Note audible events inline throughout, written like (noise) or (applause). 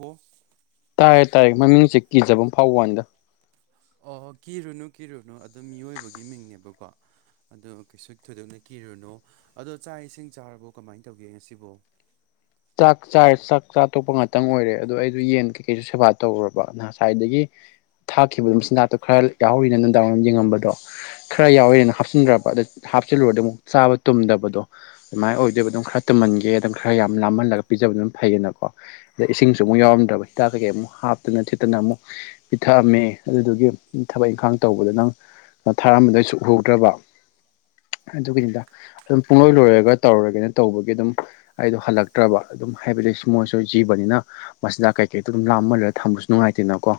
ꯑꯣ ꯇꯥꯔꯦ ꯇꯥꯔꯦ ꯃꯃꯤꯡꯁꯦ ꯀꯤꯖꯕ ꯐꯥꯎ ꯋꯥꯟꯗ ꯑꯣ ꯀꯤꯔꯨꯅꯨ ꯀꯤꯔꯨꯅꯨ ꯑ ꯃꯤꯑꯣꯏꯕꯒꯤ ꯃꯤꯡꯅꯦꯕꯀꯣ ꯑꯗꯣ ꯀꯩꯁꯨ ꯊꯣꯏꯗꯣꯛꯅ ꯀꯤꯔꯨꯅꯨ ꯑꯗꯣ ꯆꯥꯛ ꯏꯁꯤꯡ ꯆꯥꯔꯕꯣ ꯀꯃꯥꯏꯅ ꯇꯧꯒꯦ ꯉꯁꯤꯕꯣ (unintelligible) ꯆꯥꯛ ꯆ ꯆꯥꯛ ꯆꯥ ꯇꯣꯛꯄ ꯉꯥꯛꯇꯪ ꯑꯣꯏꯔꯦ ꯑꯗꯣ ꯑꯩꯁꯨ ꯌꯦꯟ ꯀꯩꯀꯩꯁꯨ ꯁꯦꯕꯥ ꯇꯧꯔꯕ ꯉꯁꯥꯏꯗꯒꯤ ꯊꯥꯈꯤꯕꯗꯨꯣ ꯃꯆꯤꯟꯖꯥꯛꯇꯣ ꯈꯔ ꯌꯥꯎꯔꯤꯅ ꯅꯨꯡꯗꯥꯡ ꯋꯥꯝ ꯌꯦꯡꯉꯝꯕꯗꯣ ꯈꯔ ꯌꯥꯎꯔꯤꯦꯅ ꯍꯥꯞꯆꯤꯟꯗ꯭ꯔꯕ ꯑꯗ ꯍꯥꯞꯆꯤꯜꯂꯨꯔꯗꯤ ꯑꯃꯨꯛ ꯆꯥꯕ ꯇꯨꯝꯗꯕꯗꯣ ꯑꯗꯨꯃꯥꯏꯅ ꯑꯣꯏꯗꯣꯏꯕ ꯑꯗꯨꯝ ꯈꯔ ꯇꯨꯝꯍꯟꯒꯦ ꯑꯗꯨꯝ ꯈꯔ ꯌꯥꯝ ꯂꯥꯝꯍꯜꯂꯒ ꯄꯤꯖꯕ ꯑꯗꯨꯝ ꯐꯩꯌꯦꯅꯀꯣ ꯑꯗ ꯏꯁꯤꯡꯁꯨ ꯑꯃꯨꯛ ꯌꯥꯎꯔꯝꯗ꯭ꯔꯕꯤꯥꯛ ꯀꯩꯀꯩ ꯑꯃꯨꯛ ꯍꯥꯞꯇꯅ ꯊꯤꯠꯇꯅ ꯑꯃꯨꯛ ꯄꯤꯊꯛꯑꯝꯃꯦ ꯑꯗꯨꯗꯨꯒꯤ ꯊꯕꯛ ꯏꯪꯈꯥꯡ ꯇꯧꯕꯗ ꯅꯪ ꯊꯥꯔꯝꯕꯗꯩ ꯁꯨꯛꯍꯧꯗ꯭ꯔꯕ ꯑꯗꯨꯒꯤꯅꯤꯗ ꯑꯗꯨꯝ ꯄꯨꯡꯂꯣꯏ ꯂꯣꯏꯔꯔꯒ ꯇꯧꯔꯨꯔꯒꯦꯅ ꯇꯧꯕꯒꯤ ꯑꯗꯨꯝ ꯑꯩꯗꯣ ꯍꯜꯂꯛ ꯅꯠꯇ꯭ꯔꯕ ꯑꯗꯨꯝ ꯍꯥꯏꯕꯗꯤ ꯁ ꯃꯣꯏꯁꯨ ꯖꯤꯕꯅꯤꯅ ꯃꯁꯤꯗ ꯀꯩꯀꯩꯗꯣ ꯑꯗꯨꯝ ꯂꯥꯝꯃꯜꯂꯒ ꯊꯝꯕꯁꯨ ꯅꯨꯡꯉꯥꯏꯇꯦꯅꯀꯣ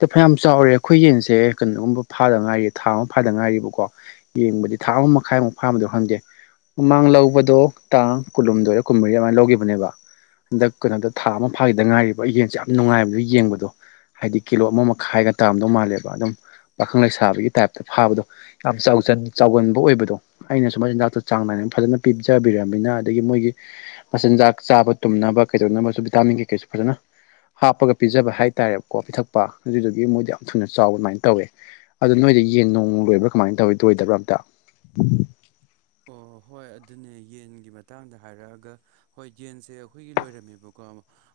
ꯑ ꯐꯌꯥꯝ ꯆꯥꯎꯔꯦ ꯑꯩꯈꯣꯏ ꯌꯦꯟꯁꯦ ꯀꯩꯅꯣꯒꯨꯝꯕ ꯐꯥꯗ ꯉꯥꯏꯔꯤ ꯊꯥ ꯑꯃ ꯐꯥꯗ ꯉꯥꯏꯔꯤꯕꯀꯣ ꯌꯦꯡꯕꯗꯤ ꯊꯥ ꯑꯃ ꯃꯈꯥꯏꯃꯨꯛ ꯐꯥꯕꯗꯣ ꯈꯪꯗꯦ ꯃꯃꯥꯡ ꯂꯧꯕꯗꯣ ꯇꯥꯡ ꯀꯨꯟꯍꯨꯝꯗꯣꯏꯔ ꯀꯨꯟꯃꯔꯤ ꯑꯗꯨꯃꯥꯏꯅ ꯂꯧ ꯈꯤꯕꯅꯦꯕ ꯍꯟꯗꯛ ꯀꯩꯅꯣꯗ ꯊꯥ ꯑꯃ ꯐꯥꯈꯤꯗ ꯉꯥꯏꯔꯤꯕ ꯌꯦꯟꯁꯦ ꯌꯥꯝ ꯅꯨꯡꯉꯥꯏꯕꯗꯨ ꯌꯦꯡꯕꯗꯣ ꯍꯥꯏꯗꯤ ꯀꯤꯂꯣ ꯑꯃ ꯃꯈꯥꯏꯒ ꯇꯥꯝꯗꯧ ꯃꯥꯜꯂꯦꯕ ꯑꯗꯨꯝ ꯄꯥꯈꯪ ꯂꯩꯁꯥꯕꯒꯤ ꯇꯥꯏꯞꯇ ꯐꯥꯕꯗꯣ ꯌꯥꯝ ꯆꯥꯎꯒꯟꯕ ꯑꯣꯏꯕꯗꯣ ꯑꯩꯅꯁꯨ ꯃꯆꯤꯟꯖꯥꯛꯇꯣ ꯆꯥꯡ ꯅꯥꯩ ꯐꯖꯅ ꯄꯤꯖꯕꯤꯔꯅꯤꯅ ꯑꯗꯒꯤ ꯃꯣꯏꯒꯤ ꯃꯆꯤꯟꯖꯥꯛ ꯆꯥꯕ ꯇꯨꯝꯅꯕ ꯀꯩꯗꯧꯅꯕꯁꯨ ꯚꯤꯇꯥꯃꯤꯟ ꯀꯩꯀꯩꯁꯨ ꯐꯖꯅ ꯍꯥꯞꯄꯒ ꯄꯤꯖꯕ ꯍꯥꯏꯇꯥꯔꯦꯕꯀꯣ ꯄꯤꯊꯛꯄ ꯑꯗꯨꯗꯨꯒꯤ ꯃꯣꯏꯗ ꯌꯥꯝ ꯊꯨꯅ ꯆꯥꯎꯕ ꯑꯗꯨꯃꯥꯏꯅ ꯇꯧꯋꯦ ꯑꯗꯨꯣ ꯅꯣꯏ ꯁꯤ ꯌꯦꯟ ꯅꯣꯡꯨ ꯂꯣꯏꯕ꯭ꯔꯥ ꯀꯃꯥꯏꯅ ꯇꯧꯋꯤ ꯂꯣꯏꯗꯕ꯭ꯔꯥ ꯑꯝꯇ ꯑꯣ ꯍꯣꯏ ꯑꯗꯨꯅꯦ ꯌꯦꯟꯒꯤ ꯃꯇꯥꯡꯗ ꯍꯥꯏꯔꯛꯑꯒ ꯍꯣꯏ ꯌꯦꯟꯁꯦ ꯑꯩꯈꯣꯏꯒꯤ ꯂꯣꯏꯔꯝꯃꯦꯕꯀꯣ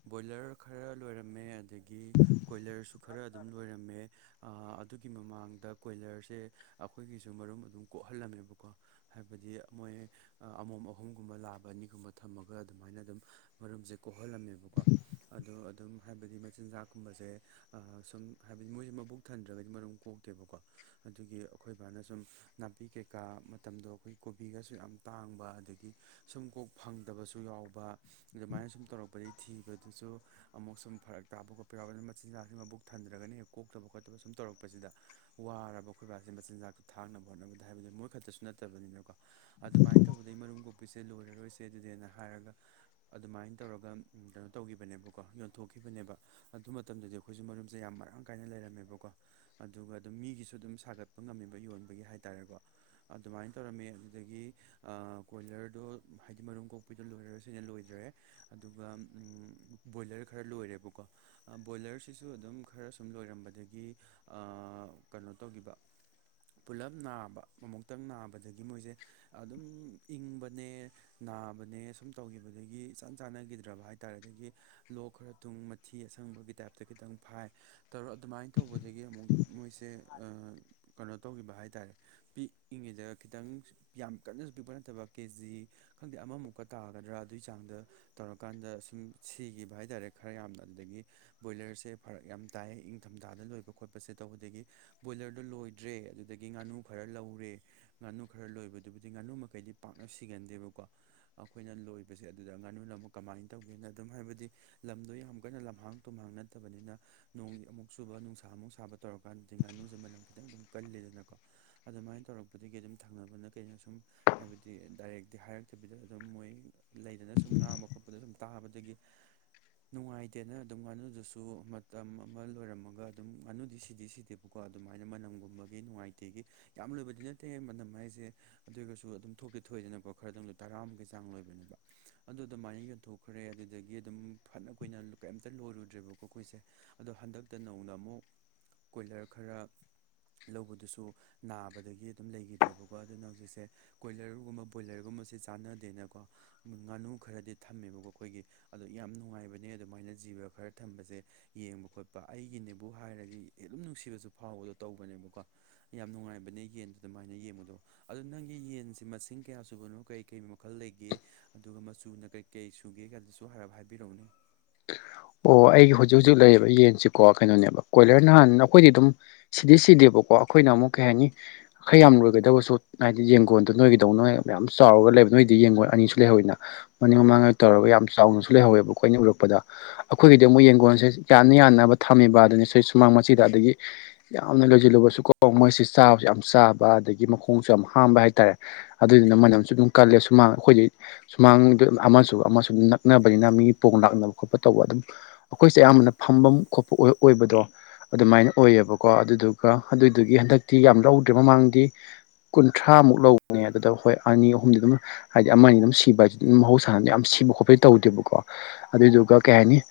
ꯕꯣꯏꯂꯔ ꯈꯔ ꯂꯣꯏꯔꯝꯃꯦ ꯑꯗꯒꯤ ꯀꯣꯏꯂꯔꯁꯨ ꯈꯔ ꯑꯗꯨꯝ ꯂꯣꯏꯔꯝꯃꯦ ꯑꯗꯨꯒꯤ ꯃꯃꯥꯡꯗ ꯀꯣꯏꯂꯔꯁꯦ ꯑꯩꯈꯣꯏꯒꯤꯁꯨ ꯃꯔꯨꯝ ꯑꯗꯨꯝ ꯀꯣꯛ ꯀꯍꯜꯂꯝꯃꯦꯕꯀꯣ ꯍꯥꯏꯕꯗꯤ ꯃꯣꯏ ꯑꯃꯣꯝ ꯑꯍꯨꯝꯒꯨꯝꯕ ꯂꯥꯛꯕ ꯑꯅꯤꯒꯨꯝꯕ ꯊꯝꯃꯒ ꯑꯗꯨꯃꯥꯏꯅ ꯑꯗꯨꯝ ꯃꯔꯨꯝꯁꯦ ꯀꯣꯛꯍꯜꯂꯝꯃꯦꯕꯀꯣ ꯑꯗꯣ ꯑꯗꯨꯝ ꯍꯥꯏꯕꯗꯤ ꯃꯆꯤꯟꯖꯥꯛ ꯀꯨꯝꯕꯁꯦ ꯁꯨꯝ ꯍꯥꯏꯕꯗꯤ ꯃꯣꯏꯁꯤꯃꯛ ꯃꯕꯨꯛ ꯊꯟꯗ꯭ꯔꯒꯗꯤ ꯃꯔꯨꯝ ꯀꯣꯛꯇꯦꯕꯀꯣ ꯑꯗꯨꯒꯤ ꯑꯩꯈꯣꯏ ꯕꯥꯅ ꯁꯨꯝ ꯅꯥꯄꯤ ꯀꯩꯀꯥ ꯃꯇꯝꯗꯣ ꯑꯩꯈꯣꯏ ꯀꯣꯕꯤꯒꯁꯨ ꯌꯥꯝ ꯇꯥꯡꯕ ꯑꯗꯒꯤ ꯁꯨꯝ ꯀꯣꯛ ꯐꯪꯗꯕꯁꯨ ꯌꯥꯎꯕ ꯑꯗꯨꯃꯥꯏꯅ ꯁꯨꯝ ꯇꯧꯔꯛꯄꯗꯒꯤ ꯊꯤꯕꯗꯨꯁꯨ ꯑꯃꯨꯛ ꯁꯨꯝ ꯐꯔꯛ ꯇꯥꯕ ꯈꯣꯠꯄ ꯌꯥꯎꯕ ꯑꯗꯨꯅ ꯃꯆꯤꯟꯖꯥꯛꯁꯤꯦ ꯃꯕꯨꯛ ꯊꯟꯔ꯭ꯔꯒ ꯍꯦꯛ ꯀꯣꯛ ꯊꯣꯛꯇꯕ ꯈꯣꯠꯇꯕ ꯁꯨꯝ ꯇꯧꯔꯛꯄꯁꯤꯗ ꯋꯥꯔꯕ ꯑꯩꯈꯣꯏꯕꯥꯁꯦ ꯃꯆꯤꯟꯖꯥꯛꯇ ꯊꯥꯛꯅꯕ ꯍꯣꯠꯅꯕꯗ ꯍꯥꯏꯕꯗꯤ ꯃꯣꯏ ꯈꯛꯇꯁꯨ ꯅꯠꯇꯦ ꯐꯠꯇꯕꯅꯤꯅꯀꯣ ꯑꯗꯨꯃꯥꯏꯅ ꯇꯧꯕꯗꯩ ꯃꯔꯨꯝ ꯀꯣꯛꯄꯤꯁꯦ ꯂꯣꯏꯔꯔꯣꯏꯁꯦ ꯑꯗꯨꯅꯦꯅ ꯍꯥꯏꯔꯒ ꯑꯗꯨꯃꯥꯏꯅ ꯇꯧꯔ ꯀꯩꯅꯣ ꯇꯧꯈꯤꯕꯅꯦꯕꯀꯣ ꯌꯣꯟꯊꯣꯛꯈꯤꯕꯅꯦꯕ ꯑꯗꯨ ꯃꯇꯝꯗꯗꯤ ꯑꯩꯈꯣꯏꯁꯨ ꯃꯔꯝꯁꯦ ꯌꯥꯝ ꯃꯔꯥꯡ ꯀꯥꯏꯅ ꯂꯩꯦ ꯔꯦ (unintelligible) (inaudible) ꯇꯧꯔꯝꯃꯤ ꯑꯗꯨꯗꯒꯤ ꯀꯣꯏꯂꯔꯗꯣ ꯍꯥꯏꯗꯤ ꯃꯔꯨꯝ ꯀꯣꯛꯄꯤꯗꯣ ꯂꯣꯏꯔꯔ ꯁꯤꯅ ꯂꯣꯏꯗ꯭ꯔꯦ ꯑꯗꯨꯒ ꯕꯣꯏꯂꯔ ꯈꯔ ꯂꯣꯏꯔꯦꯕꯀꯣ ꯕꯣꯏꯂꯔꯁꯤꯁꯨ ꯑꯗꯨꯝ ꯈꯔ ꯁꯨꯝ ꯂꯣꯏꯔꯝꯕꯅꯦ ꯑ ꯀꯩꯅꯣ ꯇꯧ ꯄꯨꯂꯞ ꯅꯥꯕ ꯑꯃꯨꯛꯇꯪ ꯅꯥꯕ ꯑꯗꯒꯤ ꯃꯣꯏꯁꯦ ꯑꯗꯨꯝ ꯏꯪꯕꯅꯦ ꯅꯥꯕꯅꯦ ꯁꯁꯨꯝ ꯇꯧꯈꯤꯕꯗꯒꯤ ꯆꯥꯟ ꯆꯥꯅ ꯗ꯭ꯔꯕ ꯍꯥꯏꯇꯥꯔꯗꯒꯤ ꯂꯣꯛ ꯈꯔ ꯊꯨꯡ ꯃꯊꯤ ꯑꯁꯪꯕꯒꯤ ꯇꯥꯏꯞꯇ ꯈꯤꯇꯪ ꯐꯥꯏ ꯇ ꯑꯗꯨ ꯀꯃꯥꯏꯅ ꯇꯧꯕꯗꯒꯤ ꯑꯃꯨꯛ ꯃꯣꯏꯁꯦ ꯀꯩꯅꯣ ꯇꯧꯈꯤꯕ ꯍꯥꯏꯇꯥꯔꯦ ꯄꯤꯛꯏꯉꯤꯗ ꯈꯤꯇꯪ ꯌꯥꯝ ꯀꯟꯅꯁꯨ ꯄꯤꯛꯄ ꯅꯠꯇꯕ ꯀꯦ ꯖꯤ ꯈꯪꯗꯦ ꯑꯃꯃꯨꯛꯀ ꯇꯥꯒꯗ꯭ꯔꯥ ꯑꯗꯨꯒꯤ ꯆꯥꯡꯗ ꯇꯧꯔꯀꯥꯟꯗ ꯁꯁꯨꯝ ꯁꯤꯈꯤꯕ ꯍꯥꯏꯇꯥꯔꯦ ꯈꯔ ꯌꯥꯝꯅ ꯑꯗꯨꯗꯒꯤ ꯕꯣꯏꯂꯔꯁꯦ ꯐꯔꯛ ꯌꯥꯝꯅ ꯇꯥꯏꯌꯦ ꯏꯪꯊꯝ ꯗꯥꯥꯗ ꯂꯣꯏꯕ ꯈꯣꯠꯄꯁꯦ ꯇꯧꯕꯗꯒꯤ ꯕꯣꯏꯂꯔꯗꯣ ꯂꯣꯏꯗ꯭ꯔꯦ ꯑꯗꯨꯗꯒꯤ ꯉꯥꯅꯨ ꯈꯔ ꯂꯧꯔꯦ ꯉꯥꯅꯨ ꯈꯔ ꯂꯣꯏꯕꯗꯨꯕꯨꯗꯤ ꯉꯥꯅꯨ ꯃꯈꯩꯗꯤ ꯄꯥꯛꯅ ꯁꯤꯒꯟꯗꯦꯕꯀꯣ ꯑꯩꯈꯣꯏꯅ ꯂꯣꯏꯕꯁꯦ ꯑꯗꯨꯗ ꯉꯥꯅꯨ ꯇꯧꯦ ꯍꯥꯏꯕꯗꯤ ꯂꯝ ꯌꯥꯝ ꯀꯟꯅ ꯂꯝꯍꯥꯡ ꯇꯨꯝꯍꯥꯡꯠꯇꯕꯅꯤ ꯁꯨꯕ ꯅꯨꯡꯁꯥꯃꯨꯛ ꯁꯥꯕ ꯇꯧꯔꯀꯥꯟꯗꯗꯤ ꯉꯥꯅꯨꯁꯦ ꯃꯅꯝ ꯈꯤꯇꯪ ꯑꯗꯨꯝ ꯀꯜꯜꯂꯤꯦꯗꯅꯀꯣ ꯑꯗꯨꯃꯥꯏꯅ ꯇꯧꯔꯛꯄꯗ ꯑꯗꯒꯤ ꯑꯗꯨꯝ ꯊꯪꯅꯕꯅ ꯀꯩꯅꯣ ꯁꯨꯝ ꯍꯥꯏꯕꯗꯤ ꯗꯥꯏꯔꯦꯛꯇꯤ ꯍꯥꯏꯔꯛꯇꯕꯤꯗ ꯑꯗꯨꯝ ꯃꯣꯏ ꯂꯩꯗꯅ ꯁꯨꯝ ꯉꯥꯡꯕ ꯈꯣꯠꯄꯗ ꯁꯨꯝ ꯇꯥꯕꯗꯒꯤ ꯅꯨꯡꯉꯥꯏꯇꯦꯅ ꯑꯗꯨꯝ ꯉꯥꯅꯨꯗꯨꯁꯨ ꯃꯇꯝ ꯑꯃ ꯂꯣꯏꯔꯝꯃꯒ ꯑꯗꯨꯝ ꯉꯥꯅꯨꯗꯤ ꯁꯤꯗꯤ ꯁꯤꯗꯦꯕꯀꯣ ꯑꯗꯨꯃꯥꯏꯅ ꯃꯅꯝꯒꯨꯝꯕꯒꯤ ꯅꯨꯡꯉꯥꯏꯇꯦꯒꯤ ꯌꯥꯝ ꯂꯣꯏꯕꯅꯤꯅ ꯑꯦꯛ ꯃꯇꯝꯅꯝ ꯍꯥꯏꯁꯦ ꯑꯗꯨ ꯑꯣꯏꯔꯒꯁꯨ ꯑꯗꯨꯝ ꯊꯣꯛꯇꯤ ꯊꯣꯛꯣꯏꯏꯗꯅꯀꯣ ꯈꯔꯗꯪ ꯇꯔꯥꯃꯨꯛꯀꯤ ꯆꯥꯡ ꯂꯣꯏꯕꯅꯦꯕ ꯑꯗꯨꯃꯥꯏꯅ ꯌꯣꯟꯊꯣꯛꯈ꯭ꯔꯦ ꯑꯗꯨꯗꯒꯤ ꯑꯗꯨꯝ ꯐꯅ ꯀꯨꯏꯅ ꯀꯩꯝꯇ ꯂꯣꯏꯔꯨꯗ꯭ꯔꯦꯕꯀꯣ ꯑꯩꯈꯣꯏꯁꯦ ꯑꯗꯣ ꯍꯟꯗꯛ ꯛꯇ ꯅꯧꯅ ꯑꯃꯨꯛ ꯀꯣꯏꯂꯔ ꯈꯔ ꯂꯧꯕꯗꯨꯁꯨ ꯅꯥꯕꯗꯒꯤ ꯑꯗꯨꯝ ꯂꯩꯈꯤꯗ꯭ꯔꯦꯕꯀꯣ ꯑꯗꯨꯅ ꯍꯧꯖꯤꯛꯁꯦ ꯀꯣꯏꯂꯔꯒꯨꯝꯕ ꯕꯣꯏꯂꯔꯒꯨꯝꯕꯁꯦ ꯆꯥꯟꯅꯗꯦꯅꯀꯣ ꯉꯥꯅꯨ ꯈꯔꯗꯤ ꯊꯝꯃꯦꯕꯀꯣ ꯑꯩꯈꯣꯏꯒꯤ ꯑꯗꯣ ꯌꯥꯝ ꯅꯨꯡꯉꯥꯏꯕꯅꯦ ꯑꯗꯨꯃꯥꯏꯅ ꯖꯤꯕ ꯈꯔ ꯊꯝꯕꯁꯦ ꯌꯦꯡꯕ ꯈꯣꯠꯄ ꯒꯤꯅꯦꯕꯨ ꯍꯥꯏꯔꯗꯤ ꯑꯗꯨ ꯅꯨꯡꯁꯤꯕꯁꯨ ꯐꯥꯎꯕꯗꯣ ꯇꯧꯕꯅꯦꯕꯀꯣ ꯌꯥꯝ ꯅꯨꯡꯉꯥꯏꯕꯅꯦ ꯌꯦ ꯑꯗꯨꯃꯥꯏꯅ ꯌꯦꯡꯕꯗꯣ ꯑꯗꯨꯗ ꯅꯪꯒꯤ ꯌꯦꯟꯁꯦ ꯃꯁꯤꯡ ꯀꯌꯥ ꯆꯨꯕꯅꯣ ꯀꯔꯤ ꯀꯩ ꯃꯈꯜ ꯂꯩꯒꯦ ꯑꯗꯨꯒ ꯁꯨꯅ ꯀꯩ ꯀꯩ ꯁꯨꯒꯦꯒꯗꯨꯁꯨ ꯍꯥꯏꯔꯥꯞ ꯍꯥꯏꯕꯤꯔꯛꯎꯅꯦ ꯑꯣ ꯑꯩꯒꯤ ꯍꯧꯖꯤꯛ ꯍꯧꯖꯤꯛ ꯂꯩꯌꯦꯕ ꯌꯦꯟꯁꯤꯀꯣ ꯀꯩꯅꯣꯅꯦꯕ ꯀꯣꯏꯂꯔ ꯅꯍꯥꯟ ꯑꯩꯈꯣꯏꯗꯤ ꯑꯗꯨꯝ ꯁꯤꯗꯤ ꯁꯤꯗꯦꯕꯀꯣ ꯀꯣ ꯑꯩꯈꯣꯏꯅ ꯑꯃꯨꯛ ꯀꯩ ꯍꯥꯏꯅꯤ ꯈꯔ ꯌꯥꯝ ꯂꯣꯏꯒꯗꯕꯁꯨ ꯍꯥꯏꯗꯤ ꯌꯦꯡꯒꯣꯟꯗꯣ ꯅꯣꯏꯒꯤꯗꯧꯅ ꯃꯌꯥꯝ ꯆꯥꯎꯔꯒ ꯂꯩꯕ ꯅꯣꯏꯗꯤ ꯌꯦꯡꯉꯣꯡ ꯑꯅꯤꯁꯨ ꯂꯩꯍꯧꯋꯤꯅ ꯃꯅꯤꯡ ꯃꯃꯥꯡꯉꯩ ꯇꯧꯔꯒ ꯌꯥꯝꯅ ꯆꯥꯎꯅꯁꯨ ꯂꯩꯍꯧꯋꯦꯕ ꯑꯩꯈꯣꯏꯅ ꯎꯔꯛꯄ ꯄꯗ ꯑꯩꯈꯣꯏꯒꯤꯗꯤ ꯑꯃꯨꯛ ꯌꯦꯡꯒꯣꯟꯁꯦ ꯌꯥꯟꯅ ꯌꯥꯟꯅꯕ ꯊꯝꯃꯤꯕ ꯑꯗꯨꯅꯤ ꯁꯤ ꯁꯨꯃꯥꯡ ꯃꯆꯤꯗ ꯑꯗꯒꯤ ꯌꯥꯝꯅ ꯂꯣꯏꯁꯤꯜꯂꯨꯕꯁꯨ ꯀꯣ ꯃꯣꯏꯁꯤ ꯆꯥꯕꯁꯨ ꯌꯥꯝ ꯆꯥꯕ ꯑꯗꯒꯤ ꯃꯈꯣꯡꯁꯨ ꯌꯥꯝ ꯍꯥꯝꯕ ꯍꯥꯏꯇꯥꯔꯦ ꯑꯗꯨꯗꯨꯅ ꯃꯅꯝꯁꯨ ꯌꯥꯝ ꯀꯜꯂꯦ ꯁꯨꯃꯥꯡ ꯑꯩꯈꯣꯏꯗꯤ ꯁꯨꯃꯥꯡꯗ ꯑꯃꯁꯨ ꯑꯃꯁꯨ ꯑꯗꯨꯝ ꯅꯛꯅꯕꯅꯤꯅ ꯃꯤ ꯄꯣꯡ ꯂꯥꯛꯅꯕ ꯈꯣꯠꯄ ꯇꯧꯕ ꯑꯗꯨꯝ ꯑꯩꯈꯣꯏꯁꯦ ꯑꯌꯥꯝꯕꯅ ꯐꯝꯐꯝ ꯈꯣꯠꯄ ꯑꯣꯏꯕꯗꯣ ꯑꯗꯨꯃꯥꯏꯅ ꯑꯣꯏꯌꯦꯕꯀꯣ ꯑꯗꯨꯗꯨꯒ ꯑꯗꯨꯏꯗꯨꯒꯤ ꯍꯟꯗꯛꯇꯤ ꯌꯥꯝ ꯂꯧꯗ꯭ꯔꯦ ꯃꯃꯥꯡꯗꯤ ꯀꯨꯟꯊ꯭ꯔꯥꯃꯨꯛ ꯂꯧꯕꯅꯦ ꯑꯗꯨꯗ ꯍꯣꯏ ꯑꯅꯤ ꯑꯍꯨꯝꯗꯤ ꯑꯗꯨꯝ ꯍꯥꯏꯗꯤ ꯑꯃꯅꯤ ꯑꯗꯨꯝ ꯁꯤꯕ ꯍꯥꯏ ꯑꯗꯨꯝ ꯃꯍꯧꯁꯥꯅ ꯌꯥꯝ ꯁꯤ ꯁꯤꯕ ꯈꯣꯠꯄꯗꯤ ꯇꯧꯗꯦꯕꯀꯣ ꯑꯗꯨꯏꯗꯨꯒ ꯀꯩ ꯍꯥꯏꯅꯤ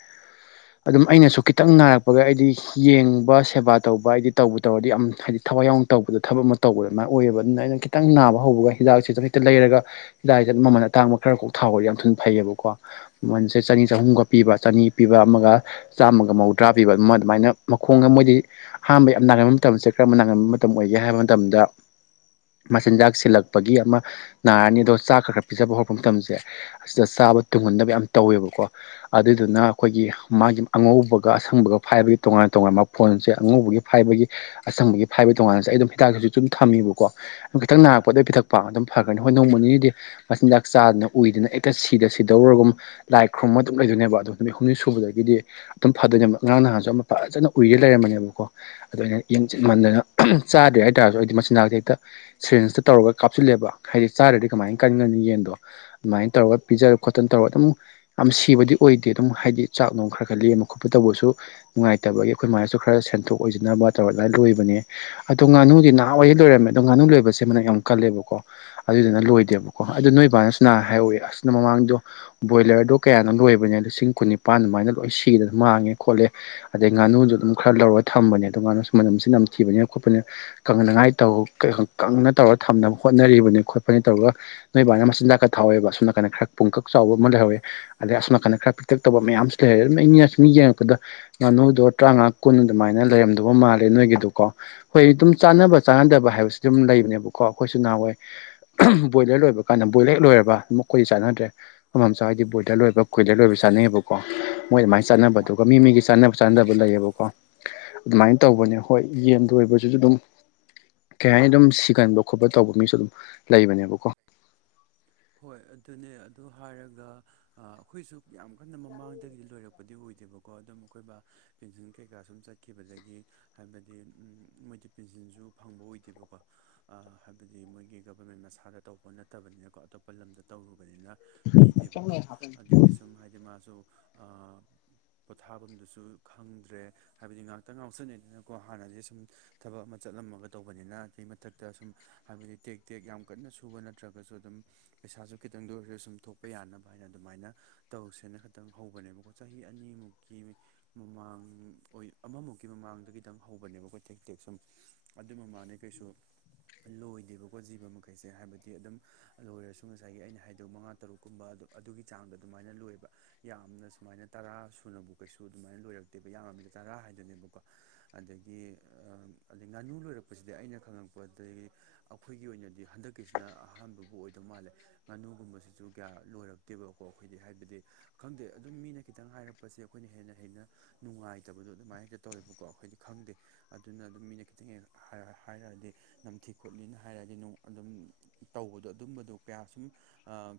ꯑꯗꯨꯝ ꯑꯩꯅꯁꯨ ꯈꯤꯇꯪ ꯅꯥꯔꯛꯄꯒ ꯑꯩꯗꯤ ꯌꯦꯡꯕ ꯁꯦꯕꯥ ꯇꯧꯕ ꯍꯥꯏꯗꯤ ꯇꯧꯕ ꯇꯧꯔꯗꯤ ꯑꯗꯨꯝ ꯍꯥꯏꯗꯤ ꯊꯋꯥꯏ ꯌꯥꯎꯅ ꯇꯧꯕꯗ ꯊꯕꯛ ꯑꯃ ꯇꯧꯕꯗ ꯑꯗꯨꯃꯥꯏꯅ ꯑꯣꯏꯌꯦꯕ ꯑꯗꯨꯅ ꯑꯩꯅ ꯈꯤꯇꯪ ꯅꯥꯕ ꯍꯧꯕ ꯍꯤꯗꯥꯛꯁꯤ ꯍꯦꯠꯇ ꯂꯩꯔꯒ ꯍꯤꯗꯥꯛ ꯃꯃꯜ ꯑꯇꯥꯡꯕ ꯈꯔ ꯈꯣꯛ ꯊꯥꯎꯕꯗꯤ ꯌꯥꯝ ꯊꯨꯅ ꯐꯩꯌꯦꯕꯀꯣ ꯃꯃꯜꯁꯦ ꯆ ꯆꯍꯨꯝꯒ ꯄꯤꯕ ꯆꯅꯤ ꯄꯤꯕ ꯑꯃꯒ ꯆꯥꯝꯃꯒ ꯃꯧꯗ꯭ꯔꯥ ꯄꯤꯕ ꯑꯗꯨꯃ ꯑꯗꯨꯃꯥꯏꯅ ꯃꯈꯣꯡꯒ ꯃꯣꯏꯗꯤ ꯑꯍꯥꯟꯕ ꯌꯥꯝ ꯅꯥꯒꯥꯟꯕ ꯃꯇꯝꯁꯦ ꯀꯔꯝꯕ ꯅꯥꯒꯥꯟꯕ ꯃꯇꯝ ꯑꯣꯏꯒꯦ ꯍꯥꯏꯕ ꯃꯇꯝꯗ ꯃꯆꯤꯟꯖꯥꯛ ꯁꯤꯜꯂꯛꯄꯒꯤ ꯑꯃ ꯅꯥꯔꯅꯤ ꯑꯗꯣ ꯆꯥꯛ ꯈꯔ ꯈꯔ ꯄꯤꯖꯕ ꯍꯧꯔꯛꯄ ꯃꯇꯝꯁꯦ ꯑꯁꯤꯗ ꯆꯥꯕ ꯇꯨꯡꯍꯟꯗꯕ ꯌꯥꯝ ꯇꯧꯋꯦꯕꯀꯣ ꯑꯗꯨꯗꯨꯅ ꯑꯩꯈꯣꯏꯒꯤ ꯃꯥꯒꯤ ꯑꯉꯧꯕꯒ ꯑꯁꯪꯕꯒ ꯐꯥꯏꯕꯒꯤ ꯇꯣꯉꯥꯟ ꯇꯣꯉꯥꯟꯕ ꯃꯐꯣꯟꯁꯦ ꯑꯉꯧꯕꯒꯤ ꯐꯥꯏꯕꯒꯤ ꯑꯁꯪꯕꯒꯤ ꯐꯥꯏꯕ ꯇꯣꯉꯥꯟꯅꯁꯦ ꯑꯩ ꯑꯗꯨꯝ ꯍꯤꯗꯥꯛꯁꯨ ꯆꯨꯝ ꯊꯝꯃꯤꯕꯀꯣ ꯑꯗꯨꯝ ꯈꯤꯇꯪ ꯅꯥꯔꯛꯄ ꯑꯗꯨꯝ ꯄꯤꯊꯛꯄ ꯑꯗꯨꯝ ꯐꯒ꯭ꯔꯅꯤ ꯍꯣꯏ ꯅꯣꯡꯃ ꯅꯤꯅꯤꯗꯤ ꯃꯆꯤꯟꯖꯥꯛ ꯆꯥꯗꯅ ꯎꯏꯗꯅ ꯍꯤꯛꯇ ꯁꯤꯗ ꯁꯤꯗꯧꯔꯒꯨꯝ ꯂꯥꯏ ꯈꯨꯝꯃ ꯑꯗꯨꯝ ꯂꯩꯗꯣꯏꯅꯦꯕ ꯑꯑꯗꯣ ꯅꯨꯃꯤꯠ ꯍꯨꯝꯅꯤ ꯁꯨꯕꯗꯒꯤꯗꯤ ꯑꯗꯨꯝ ꯐꯗꯣꯏꯅꯦꯕ ꯑꯉꯥꯡ ꯅꯍꯥꯟꯁꯨ ꯑꯃ ꯐꯖꯅ ꯎꯏꯔꯦ ꯂꯩꯔꯝꯃꯦꯅꯦꯕ ꯑꯗꯨ ꯑꯩꯅ ꯌꯦꯟ ꯆꯟꯃꯟꯗꯅ ꯆꯥꯗ꯭ꯔꯦ ꯍꯥꯏꯇꯥꯥꯔꯁꯨ ꯑꯩꯗꯤ ꯃꯆꯤꯟꯥꯛꯁꯦ ꯍꯦꯛꯇ ꯁꯦꯟꯁꯇ ꯇꯧꯔꯒ ꯀꯥꯞ ꯍꯥꯞꯆꯤꯜꯂꯦꯕ ꯍꯥꯏꯗꯤ ꯆꯥꯗꯔꯗꯤ ꯀꯃꯥꯏꯅ ꯀꯟꯒꯅꯤ ꯌꯦꯟꯗꯣ ꯑꯗꯨꯃꯥꯏꯅ ꯇꯧꯔꯒ ꯄꯤꯖꯔꯦ ꯈꯣꯠꯇꯅ ꯇꯧꯔꯒ ꯑꯗꯨꯝ ꯌꯥꯝ ꯁꯤꯕꯗꯤ ꯑꯣꯏꯗꯦ ꯑꯗꯨꯝ ꯍꯥꯏꯗꯤ ꯆꯥꯛ ꯅꯨꯡ ꯈꯔ ꯈꯔ ꯂꯦꯝꯃ ꯈꯣꯠꯄ ꯇꯧꯕꯁꯨ ꯅꯨꯡꯉꯥꯏꯇꯕꯒꯤ ꯑꯩꯈꯣꯏ ꯃꯥꯥꯏꯅꯁꯨ ꯈꯔ ꯁꯦꯟꯊꯣꯛ ꯑꯣꯏꯁꯤꯟꯅꯅꯕ ꯇꯧꯔ ꯂꯥꯏ ꯂꯣꯏꯕꯅꯦ ꯑꯗꯣ ꯉꯥꯅꯨꯗꯤ ꯅꯍꯥꯋꯥꯩ ꯂꯣꯏꯔꯝꯃꯦ ꯑꯗꯣ ꯉꯥꯅꯨ ꯂꯣꯏꯕꯁꯦ ꯃꯅꯛ ꯌꯥꯝ ꯀꯜꯂꯦ ꯑꯗꯨꯗꯨꯅ ꯂꯣꯏꯗꯦꯕꯀꯣ ꯑꯗꯨ ꯅꯣꯏ ꯕꯥꯕꯥꯅꯁꯨ ꯅꯍꯥꯟ ꯍꯥꯏꯍꯧꯋꯦ ꯑꯁ ꯃꯃꯥꯡꯗꯣ ꯕꯣꯏꯂꯔꯗꯣ ꯀꯌꯥꯅꯣ ꯂꯣꯏꯕꯅꯦ ꯂꯤꯁꯤꯡ ꯀꯨꯟꯅꯤꯄꯥꯥꯟ ꯑꯗꯨꯃꯥꯏꯅ ꯂꯣꯏ ꯁꯤꯗꯅ ꯃꯥꯡꯉꯦ ꯈꯣꯠꯂꯦ ꯑꯗꯩ ꯉꯥꯅꯨꯁꯨ ꯑꯗꯨꯝ ꯈꯔ ꯂꯧꯔ ꯊꯝꯕꯅꯦ ꯑꯗꯨ ꯃꯥꯅꯁꯨ ꯃꯅꯝꯁꯤ ꯅꯝꯊꯤꯕꯅꯤꯅ ꯈꯣꯠꯄꯅꯤꯅ ꯀꯪꯅꯉꯥꯏ ꯇꯧ ꯀꯪꯅ ꯇꯧꯔꯒ ꯊꯝꯅꯕ ꯍꯣꯠꯅꯔꯤꯕꯅꯤ ꯈꯣꯠꯄꯅꯦ ꯇꯧꯔꯒ ꯅꯣꯏ ꯕꯥꯅ ꯃꯆꯤꯟꯖꯥꯛꯀ ꯊꯥꯎꯋꯦꯕ ꯑꯁꯣꯝ ꯅꯥꯀꯟꯗ ꯈꯔ ꯄꯨꯡꯀꯛ ꯆꯥꯎꯕ ꯑꯃ ꯂꯩꯍꯧꯋꯦ ꯑꯗꯩ ꯑꯁꯣꯝꯅꯥꯀꯥꯟ ꯈꯔ ꯄꯤꯛꯇꯥꯛ ꯇꯧꯕ ꯃꯌꯥꯝꯁꯨ ꯂꯩꯔꯦ ꯑꯗꯨꯝ ꯑꯩ ꯁꯨꯝ ꯌꯦꯡꯉꯥꯛꯄꯗ ꯉꯥꯅꯨꯗꯣ ꯇꯔꯥꯃꯉꯥ ꯀꯨꯟ ꯑꯗꯨꯃꯥꯏꯅ ꯂꯩꯔꯝꯗꯧꯕ ꯃꯥꯜꯂꯦ ꯅꯣꯏꯒꯤꯗꯨꯀꯣ ꯍꯣꯏ ꯑꯗꯨꯝ ꯆꯥꯟꯅꯕ ꯆꯥꯟꯅꯗꯕ ꯍꯥꯏꯕꯁꯤ ꯑꯗꯨꯝ ꯂꯩꯕꯅꯦꯕꯀꯣ ꯑꯩꯈꯣꯏꯁꯨꯅꯥ ꯕꯣꯏꯂꯔ ꯂꯣꯏꯕ ꯀꯥꯟꯗ ꯕꯣꯏꯂꯔ ꯍꯦꯛ ꯂꯣꯏꯔꯕ ꯑꯩꯈꯣꯏꯗꯤ ꯑꯗꯨꯝ ꯆꯥꯟꯅꯗ꯭ꯔꯦ ꯃꯥꯃꯝ ꯆꯥ ꯍꯣꯢꯒꯤ ꯕꯣꯢꯂꯔ ꯂꯣꯏꯕ ꯀꯨꯏꯂꯔ ꯂꯣꯏꯕ ꯆꯥꯅꯑꯦꯕꯀꯣ ꯃꯣꯏ ꯑꯗꯨꯃꯥꯏꯅ ꯆꯥꯟꯅꯕ ꯑꯗꯨꯒ ꯃꯤ ꯃꯤꯒꯤ ꯆꯥꯟꯅꯕ ꯆꯥꯟꯅꯕ ꯂꯩꯌꯦꯕꯀꯣ ꯑꯗꯨꯃꯥꯏꯅ ꯇꯧꯕꯅꯦ ꯍꯣꯏ ꯌꯦꯟ ꯂꯣꯏꯕꯁꯤꯁꯨ ꯑꯗꯨꯝ ꯀꯩ ꯍꯥꯏꯅ ꯑꯗꯨꯝ ꯁꯤꯒꯟꯕ ꯈꯣꯠꯄ ꯇꯧꯕ ꯃꯤꯁꯨ ꯑꯗꯨꯝ ꯂꯩꯕꯅꯦꯕꯀꯣ ꯍꯣꯏ ꯑꯗꯨꯅꯦ ꯑꯗꯨ ꯍꯥꯏꯔꯒ ꯑꯩꯈꯣꯏꯁꯨ ꯌꯥꯝ ꯀꯟꯅ ꯃꯃꯥꯡꯗꯒꯤꯗꯤ ꯂꯣꯏꯔꯛꯄꯗꯤ ꯑꯣꯏꯗꯦꯕꯀꯣ ꯀꯣ ꯑꯗꯨꯝ ꯑꯈꯣꯏ ꯕꯥ ꯄꯦꯟꯁꯤꯟ ꯀꯩꯀꯥ ꯁꯨꯝ ꯆꯠꯈꯤꯕꯗꯒꯤ ꯍꯥꯏꯕꯗꯤ ꯃꯣꯏꯗꯤ ꯄꯦꯟꯁꯤꯟꯁꯨ ꯑ ꯐꯪꯕ ꯑꯣꯏꯗꯦꯕꯀꯣ ꯍꯥꯏꯕꯗꯤ ꯃꯣꯏꯒꯤ ꯂꯝꯗ ꯇꯧꯔꯨꯕꯅꯤꯅ ꯄꯤꯗꯦꯕꯀꯣ ꯑꯗꯨꯒꯤ ꯁꯨꯝ ꯍꯥꯏꯗꯤ ꯃꯥꯁꯨ ꯄꯣꯊꯥꯐꯝꯗꯨꯁꯨ ꯈꯪꯗ꯭ꯔꯦ ꯍꯥꯏꯕꯗꯤ ꯉꯥꯛꯇ ꯉꯥꯎꯁꯤꯟ ꯅꯩꯗꯅꯀꯣ ꯍꯥꯟꯅꯗꯤ ꯁꯨꯝ ꯊꯕꯛ ꯆꯠꯂꯝꯃꯒ ꯇꯧꯕꯅꯤꯅ ꯑꯗꯨꯏ ꯃꯊꯛꯇ ꯁꯨꯝ ꯍꯥꯏꯕꯗꯤ ꯇꯦꯛ ꯇꯦꯛ ꯌꯥꯝ ꯀꯟꯅ ꯁꯨꯕ ꯅꯠꯇ꯭ꯔꯒꯁꯨ ꯑꯗꯨꯝ ꯄꯩꯁꯥꯁꯨ ꯈꯤꯇꯪꯗ ꯑꯣꯏꯔꯁꯨ ꯁꯨꯝ ꯊꯣꯛꯄ ꯌꯥꯅꯕ ꯍꯥꯏꯅ ꯑꯗꯨꯃꯥꯏꯅ ꯇꯧꯁꯦꯅ ꯈꯥꯇꯪ ꯍꯧꯕꯅꯦꯕꯀꯣ ꯆꯍꯤ ꯑꯅꯤ ꯃꯃꯥꯡ ꯑꯣꯏ ꯑꯃꯃꯨꯛꯀꯤ ꯃꯃꯥꯡꯗꯒꯤ ꯈꯤꯇꯪ ꯍꯧꯕꯅꯦꯕ ꯑꯩꯈꯣꯏ ꯇꯦꯛ ꯇꯦꯛ ꯁꯨꯝ ꯑꯗꯨ ꯃꯃꯥꯡꯗꯒꯤ ꯀꯩꯁꯨ ꯂꯣꯏꯗꯦꯕꯀꯣ ꯖꯤꯕ ꯃꯈꯩꯁꯦ ꯍꯥꯏꯕꯗꯤ ꯑꯗꯨꯝ ꯂꯣꯏꯔꯁꯨ ꯉꯁꯥꯏꯒꯤ ꯑꯩꯅ ꯍꯥꯏꯗꯣ ꯃꯉꯥ ꯇꯔꯨꯛ ꯀꯨꯝꯕ ꯑꯗꯨ ꯑꯗꯨꯒꯤ ꯆꯥꯡꯗ ꯑꯗꯨꯃꯥꯏꯅ ꯂꯣꯏꯌꯦꯕ ꯌꯥꯝꯅ ꯁꯨꯃꯥꯏꯅ ꯇꯔꯥ ꯁꯨꯅꯕꯨ ꯀꯩꯁꯨ ꯑꯗꯨꯃꯥꯏꯅ ꯂꯣꯏꯔꯛꯇꯦꯕ ꯌꯥꯝꯃꯕꯗ ꯇꯔꯥ ꯍꯥꯏꯗꯨꯅꯦꯕꯀꯣ ꯑꯗꯒꯤ ꯑꯗꯩ ꯉꯥꯅꯨ ꯂꯣꯏꯔꯛꯄꯁꯤꯗꯤ ꯑꯩꯅ ꯈꯪꯉꯛꯄꯗꯒꯤ ꯑꯩꯈꯣꯏꯒꯤ ꯑꯣꯏꯅꯗꯤ ꯍꯟꯗꯛꯀꯤꯁꯤꯅ ꯑꯍꯥꯟꯕꯕꯨ ꯑꯣꯏꯗꯧ ꯃꯥꯜꯂꯦ ꯉꯥꯅꯨꯒꯨꯝꯕꯁꯤꯁꯨ ꯀꯌꯥ ꯂꯣꯏꯔꯛꯇꯦꯕꯀꯣ ꯑꯩꯈꯣꯏꯗꯤ ꯍꯥꯏꯕꯗꯤ ꯈꯪꯗꯦ ꯑꯗꯨꯝ ꯃꯤꯅ ꯈꯤꯇꯪ ꯍꯥꯏꯔꯛꯄꯁꯦ ꯁꯤ ꯑꯩꯈꯣꯏꯅ ꯍꯦꯟꯅ ꯍꯦꯟꯅ ꯅꯨꯡꯉꯥꯏꯇꯕꯗꯣ ꯑꯗꯨꯃꯥꯏꯅ ꯍꯦꯛꯇ ꯇꯧꯋꯦꯕꯀꯣ ꯑꯩꯈꯣꯏꯗꯤ ꯈꯪꯗꯦ ꯑꯗꯨꯅ ꯑꯗꯨꯝ ꯃꯤꯅ ꯈꯤꯇꯪ ꯍ ꯍꯥꯏꯔꯗꯤ ꯅꯝꯊꯤ ꯈꯣꯠꯂꯤꯅ ꯍꯥꯏꯔꯗꯤ ꯑꯗꯨꯝ ꯇꯧꯕꯗꯣ ꯑꯗꯨꯝꯕꯗꯨ ꯀꯌꯥ ꯁꯨꯝ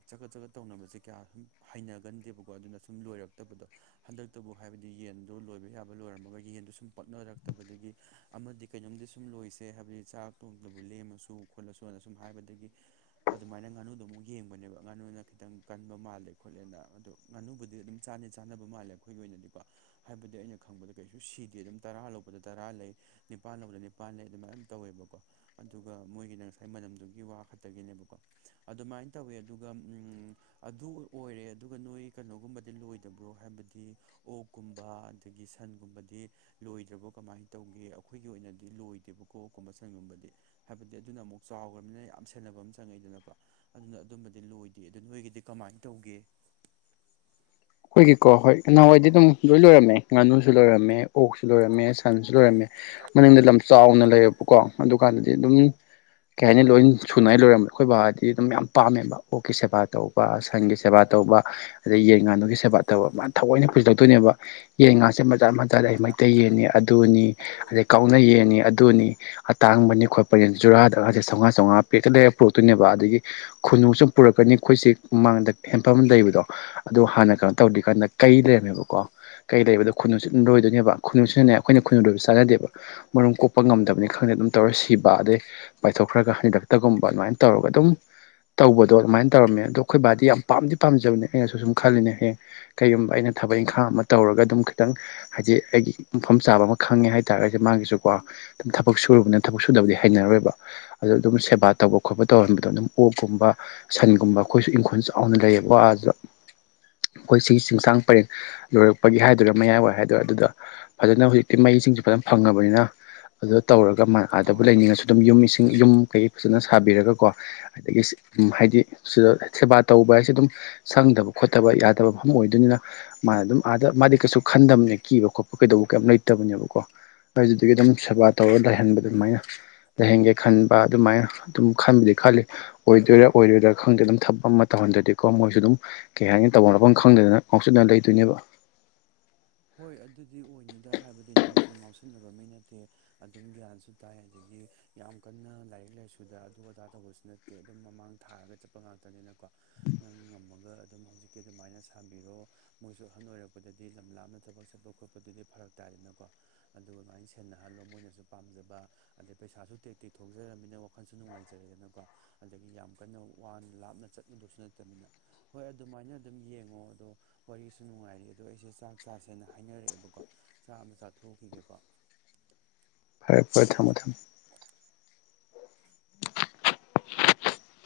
ꯆꯒꯠ ꯆꯒꯠ ꯇꯧꯅꯕꯁꯦ ꯀꯌꯥ ꯁꯨꯝ ꯍꯩꯅꯒꯟꯗꯦꯕꯀꯣ ꯑꯗꯨꯅ ꯁꯨꯝ ꯂꯣꯏꯔꯛꯇꯕꯗꯣ ꯍꯟꯗꯛꯇꯕꯨ ꯍꯥꯏꯕꯗꯤ ꯌꯦꯟꯗꯣ ꯂꯣꯏꯕ ꯌꯥꯕ ꯂꯣꯏꯔꯝꯃꯒ ꯌꯦꯟꯗꯨꯣ ꯁꯨꯝ ꯄꯛꯅꯔꯛꯇꯕꯗꯒꯤ ꯑꯃꯗꯤ ꯀ ꯌꯨꯝꯗꯤ ꯁꯨꯝ ꯂꯣꯏꯁꯦ ꯍꯥꯏꯕꯗꯤ ꯆꯥꯛ ꯇꯣꯡꯇꯕꯨ ꯂꯦꯝꯃꯁꯨ ꯈꯣꯠꯂꯁꯨ ꯑꯅ ꯁꯨꯝ ꯍꯥꯏꯕꯗꯒꯤ ꯑꯗꯨꯃꯥꯏꯅ ꯉꯥꯅꯨꯗꯣ ꯑꯃꯨꯛ ꯌꯦꯡꯕꯅꯦꯕ ꯉꯥꯅꯨꯅ ꯈꯤꯇꯪ ꯀꯟꯕ ꯃꯥꯜꯂꯦ ꯈꯣꯠꯂꯦꯅ ꯑꯗꯣ ꯉꯥꯅꯨꯕꯨꯗꯤ ꯑꯗꯨꯝ ꯆꯥꯅꯤ ꯆ ꯀꯥꯟꯅꯕ ꯃꯥꯜꯂꯦ ꯑꯩꯈꯣꯏꯒꯤ ꯑꯣꯏꯅꯗꯤꯀꯣ ꯍꯥꯏꯕꯗꯤ ꯑꯩꯅ ꯈꯪꯕꯗ ꯀꯩꯁꯨ ꯁꯤꯗꯦ ꯑꯗꯨꯝ ꯇꯔꯥ ꯂꯧꯕꯗ ꯇꯔꯥ ꯂꯩ ꯅꯤꯄꯥꯥꯟ ꯂꯗ ꯅꯤꯄꯥꯥꯟ ꯂꯩ ꯑꯗꯨꯃꯥꯏꯅ ꯇꯧꯋꯦꯕꯀꯣ ꯑꯗꯨꯒ ꯃꯣꯏꯒꯤꯅ ꯉꯁꯥꯏ ꯃꯅꯝꯗꯨꯒꯤ ꯋꯥ ꯈꯛꯇꯒꯤꯅꯦꯕꯀꯣ ꯑꯗꯨꯃꯥꯏꯅ ꯇꯧꯋꯦ ꯑꯗꯨꯒ ꯎꯝ ꯑꯗꯨ ꯑꯣꯏꯔꯦ ꯑꯗꯨꯒ ꯅꯣꯏ ꯀꯩꯅꯣꯒꯨꯝꯕꯗꯤ ꯂꯣꯏꯗꯕ꯭ꯔꯣ ꯍꯥꯏꯕꯗꯤ ꯑꯣꯛꯀꯨꯝꯕ ꯑꯗꯒꯤ ꯁꯟꯒꯨꯝꯕꯗꯤ ꯂꯣꯏꯗ꯭ꯔꯕꯣ ꯀꯃꯥꯏꯅ ꯇꯧꯒꯦ ꯑꯩꯈꯣꯏꯒꯤ ꯑꯣꯏꯅꯗꯤ ꯂꯣꯏꯗꯦꯕꯀꯣ ꯀꯨꯝꯕ ꯁꯟꯒꯨꯝꯕꯗꯤ ꯍꯥꯏꯕꯗꯤ ꯑꯗꯨꯅ ꯑꯃꯨꯛ ꯆꯥꯎꯈ꯭ꯔꯕꯅꯤꯅ ꯌꯥꯝ ꯁꯦꯟꯅꯕ ꯑꯃ ꯆꯪꯉꯛꯗꯅ ꯑꯗꯨꯅ ꯑꯗꯨꯝꯕꯗꯤ ꯂꯣꯏꯗꯦ ꯑꯗꯨ ꯅꯣꯏꯒꯤꯗꯤ ꯀꯃꯥꯏꯅ ꯇꯧꯒꯦ ꯑꯩꯈꯣꯏꯒꯤꯀꯣ ꯍꯣꯏ ꯅꯍꯥꯟꯋꯥꯏꯗꯤ ꯑꯗꯨꯝ ꯂꯣꯏ ꯂꯣꯏꯔꯝꯃꯦ ꯉꯥꯅꯨꯁꯨ ꯂꯣꯏꯔꯝꯃꯦ ꯑꯣꯛꯁꯨ ꯂꯣꯏꯔꯝꯃꯦ ꯁꯟꯁꯨ ꯂꯣꯏꯔꯝꯃꯦ ꯃꯅꯨꯡꯗ ꯂꯝ ꯆꯥꯎꯅ ꯂꯩꯌꯦꯕꯀꯣ ꯑꯗꯨꯀꯥꯟꯗꯗꯤ ꯑꯗꯨꯝ ꯀꯩ ꯍꯥꯏꯅꯤ ꯂꯣꯏ ꯁꯨꯅꯉꯥꯏ ꯂꯣꯏꯔꯝꯕ ꯑꯩꯈꯣꯏ ꯕꯕꯥꯗꯤ ꯑꯗꯨꯝ ꯌꯥꯝ ꯄꯥꯝꯃꯦꯕ ꯑꯣꯛꯀꯤ ꯁꯦꯕꯥ ꯇꯧꯕ ꯁꯟꯒꯤ ꯁꯦꯕꯥ ꯇꯧꯕ ꯇꯧꯕ ꯑꯗꯩ ꯌꯦꯟ ꯉꯥꯗꯨꯒꯤ ꯁꯦꯕꯥ ꯇꯧꯕ ꯃꯥꯅ ꯊꯑꯣꯏꯅ ꯄꯨꯁꯤꯜꯂꯛꯇꯣꯏꯅꯦꯕ ꯌꯦꯟꯒꯥꯁꯦ ꯃꯆꯥ ꯃꯆꯥꯗ ꯑꯩ ꯃꯩꯇꯩ ꯌꯦꯟꯅꯤ ꯑꯗꯨꯅꯤ ꯑꯗꯨ ꯑꯗꯩ ꯀꯥꯎꯅ ꯌꯦꯡꯅꯤ ꯑꯗꯨꯅꯤ ꯑꯇꯥꯡꯕꯅꯤ ꯈꯣꯠꯄꯅꯤ ꯖꯨꯔꯥꯗꯒꯁꯦ ꯆꯝꯉꯥ ꯆꯥꯝꯉꯥ ꯄꯤꯛꯀꯗ ꯄꯨꯔꯛꯇꯣꯏꯅꯦꯕ ꯑꯗꯒꯤ ꯈꯨꯟꯅꯨꯁꯨꯨꯝ ꯄꯨꯔꯛꯀꯅꯤ ꯑꯩꯈꯣꯏꯁꯦ ꯃꯥꯡꯗ ꯍꯦꯟꯐꯝ ꯂꯩꯕꯗꯣ ꯑꯗꯨ ꯍꯥꯟꯅ ꯇꯧꯔꯤ ꯀꯥꯟꯗ ꯀꯩꯗ꯭ꯔꯦꯅꯦꯕꯀꯣ ꯀꯩ ꯂꯩꯕꯗꯣ ꯈꯨꯅꯨꯁꯨ ꯂꯣꯏꯗꯣꯏꯅꯦꯕ ꯈꯨꯅꯁꯨꯠꯟꯅ ꯑꯩꯈꯣꯏꯅ ꯈꯨꯟꯅꯨ ꯂꯣꯏꯕ ꯆꯥꯅꯗꯦꯕ ꯃꯔꯨꯝ ꯀꯣꯛꯄ ꯉꯝꯗꯕꯅꯤ ꯈꯪꯗꯦ ꯑꯗꯨꯝ ꯇꯧꯔ ꯁꯤꯕ ꯑꯗꯩ ꯄꯥꯏꯊꯣꯛꯈ꯭ꯔꯒ ꯍꯟꯗꯛꯇꯒꯨꯝꯕ ꯑꯗꯨꯃꯥꯏꯅ ꯇꯧꯔꯒ ꯑꯗꯨꯝ ꯇꯧꯕꯗꯣ ꯑꯗꯨꯃꯥꯏꯅ ꯇꯧꯔꯝꯃꯦ ꯑꯗꯣ ꯑꯩꯈꯣꯏ ꯕꯥꯗꯤ ꯌꯥꯝ ꯄꯥꯝꯗꯤ ꯄꯥꯝꯖꯕꯅꯦ ꯑꯩꯅꯁꯨ ꯁꯨꯝ ꯈꯜꯂꯤꯅꯦ ꯍꯌꯦꯡ ꯀꯩꯒꯨꯝꯕ ꯑꯩꯅ ꯊꯕꯛ ꯏꯪꯈꯥꯡ ꯑꯃ ꯇꯧꯔꯒ ꯑꯗꯨꯝ ꯈꯤꯇꯪ ꯍꯥꯏꯗꯤ ꯑꯩꯒꯤ ꯃꯐꯝ ꯆꯥꯕ ꯑꯃ ꯈꯪꯉꯦ ꯍꯥꯏꯇꯥꯔꯦ ꯀꯁꯦ ꯃꯥꯥꯡꯒꯤꯁꯨꯀꯣ ꯑꯗꯨꯝ ꯊꯕꯛ ꯁꯨꯨꯔꯨꯕꯅꯤꯅ ꯊꯕꯛ ꯁꯨꯗꯕꯗꯤ ꯍꯩꯅꯔꯣꯏꯕ ꯑ ꯑꯗꯨꯣ ꯑꯗꯨꯝ ꯁꯦꯕꯥ ꯇꯧꯕ ꯈꯣꯠꯄ ꯇꯧꯕ ꯌꯣꯟꯕꯗꯣ ꯑꯗꯨꯝ ꯑꯣꯛꯀꯨꯝꯕ ꯁꯟꯒꯨꯝꯕ ꯑꯩꯈꯣꯏꯁꯨ ꯏꯪꯈꯣꯜ ꯆꯥꯎꯅ ꯂꯩꯌꯦꯕ ꯋꯥꯗ ꯍ ꯑꯩꯈꯣꯏ ꯁꯤꯒꯤ ꯆꯤꯡꯁꯥꯡ ꯄꯔꯦꯡ ꯂꯣꯏꯔꯛꯄꯒꯤ ꯍꯥꯏꯗꯣꯏꯔꯥ ꯃꯌꯥꯏꯋꯥꯏ ꯍꯥꯏꯗꯣꯏꯔꯥ ꯑꯗꯨꯗ ꯐꯖꯅ ꯍꯧꯖꯤꯛꯇꯤ ꯃꯩꯁꯤꯡꯁꯨ ꯐꯖꯅ ꯐꯪꯉꯕꯅꯤꯅ ꯑꯗꯨ ꯇꯧꯔꯒꯕꯨ ꯇꯧꯔꯒ ꯂꯩꯅꯤꯡꯉ ꯑꯗꯨꯝ ꯌꯨꯝ ꯀꯩ ꯐꯖ ꯁꯥꯕꯤꯔꯒꯀꯣ ꯑꯗꯒꯤ ꯍꯥꯏꯗꯤ ꯁꯤꯗ ꯁꯦꯕꯥ ꯇꯧꯕ ꯍꯥꯏꯁꯦ ꯑꯗꯨꯝ ꯁꯪꯗꯕ ꯈꯣꯠꯇꯕ ꯐꯠꯇꯕ ꯃꯐꯝ ꯑꯣꯏꯗꯣꯏꯅꯤꯅ ꯃꯥꯅ ꯑꯗꯨꯝ ꯑꯥꯗ ꯃꯥꯗꯤ ꯀꯩꯁꯨ ꯈꯟꯗꯕꯅꯦ ꯀꯤꯕ ꯈꯣꯠꯄ ꯀꯩꯗꯧꯕ ꯀꯩ ꯂꯩꯇꯕꯅꯦꯕꯀꯣ ꯑꯩꯗꯨꯗꯒꯤ ꯑꯗꯨꯝ ꯁꯦꯕꯥ ꯇꯧꯔ ꯂꯩꯍꯟꯕ ꯑꯗꯨꯃꯥꯏꯅ ꯂꯥꯏꯍꯡꯒꯦ ꯈꯟꯕ ꯑꯗꯨꯃꯥꯏꯅ ꯑꯗꯨꯝ ꯈꯟꯕꯨꯗꯤ ꯈꯜꯂꯤ ꯑꯣꯏꯗꯣꯏꯔꯥ ꯑꯣꯏꯗꯣꯏꯗꯔꯥ ꯈꯪꯗ꯭ꯔꯦ ꯑꯗꯨꯝ ꯊꯕꯛ ꯑꯃ ꯇꯧ ꯟꯗ꯭ꯔꯗꯤꯀꯣ ꯃꯣꯏꯁꯨ ꯑꯗꯨꯝ ꯀꯩ ꯍꯥꯏꯅꯤ ꯇꯧꯕꯐꯝꯅꯐꯝ ꯈꯪꯗꯗꯅ ꯉꯥꯎꯆꯗꯅ ꯂꯩꯗꯣꯏꯅꯦꯕ ꯍꯣꯏ ꯑꯗꯨꯗꯤ ꯑꯣꯏꯅꯤꯗ ꯍꯥꯏꯕꯗꯤ ꯅꯪꯁꯨ ꯉꯥꯎꯁꯤꯟꯅꯕ ꯃꯤ ꯅꯠꯇꯦ ꯑꯗꯨꯝ ꯒ꯭ꯌꯥꯟꯁꯨ ꯇꯥꯏ ꯑꯗꯒꯤ ꯍꯥꯏꯗꯤ ꯌꯥꯝ ꯀꯟꯅ ꯂꯥꯏꯔꯤꯛ ꯂꯥꯏꯁꯨꯗ ꯑꯗꯨ ꯑꯗꯥ ꯇꯧꯕꯁꯨ ꯅꯠꯇꯦ ꯑꯗꯨꯝ ꯃꯃꯥꯡ ꯊꯥꯔꯒ ꯆꯠꯄ ꯉꯥꯛꯇꯅꯤꯅ ꯀ ꯅꯪ ꯉꯝꯃꯒ ꯑꯗꯨꯝ ꯍꯧꯖꯤꯛꯀꯤ ꯑꯗꯨꯃꯥꯏꯅ ꯁꯥꯕꯤꯔꯣ ꯃꯣꯏꯁꯨ ꯑꯍꯟ ꯑꯣꯏꯔꯛꯄꯗꯗꯤ ꯂꯝ ꯂꯥꯞꯅ ꯊꯕꯛ ꯆꯠꯄ ꯈꯣꯠꯄꯗꯨꯗꯤ ꯐꯔꯛ ꯇꯥꯏꯗꯅꯀꯣ ꯑꯗꯨꯒ ꯑꯗꯨꯃꯥꯏꯅ ꯁꯦꯟꯅꯍꯜꯂꯣ ꯃꯣꯏꯅꯁꯨ ꯄꯥꯝꯖꯕ ꯑꯗꯩ ꯄꯩꯁꯥꯁꯨ ꯇꯦꯛ ꯇꯦꯛ ꯊꯣꯛꯖꯔꯝꯅꯤꯅ ꯋꯥꯈꯜꯁꯨ ꯅꯨꯡꯉꯥꯏꯖꯔꯦꯗꯅꯀꯣ ꯑꯗꯒꯤ ꯌꯥꯝ ꯀꯟꯅ ꯋꯥꯅ ꯂꯥꯞꯅ ꯆꯠ ꯅꯤꯅ ꯍꯣꯏ ꯑꯗꯨꯃꯥꯏꯅ ꯑꯗꯨꯝ ꯌꯦꯡꯉꯣ ꯑꯗꯣ ꯋꯥꯔꯤꯁꯨ ꯅꯨꯡꯉꯥꯏꯔ ꯑꯗꯣ ꯑꯩꯁꯦ ꯆ ꯆꯥꯛ ꯆꯁꯦꯅ ꯍꯥꯏꯅꯔꯛꯑꯦꯕꯀꯣ ꯆꯥ ꯑꯃ ꯆꯥꯊꯣꯛꯈꯤꯒꯦꯀꯣ ꯑꯩꯄꯔ ꯊꯝꯃꯣꯪ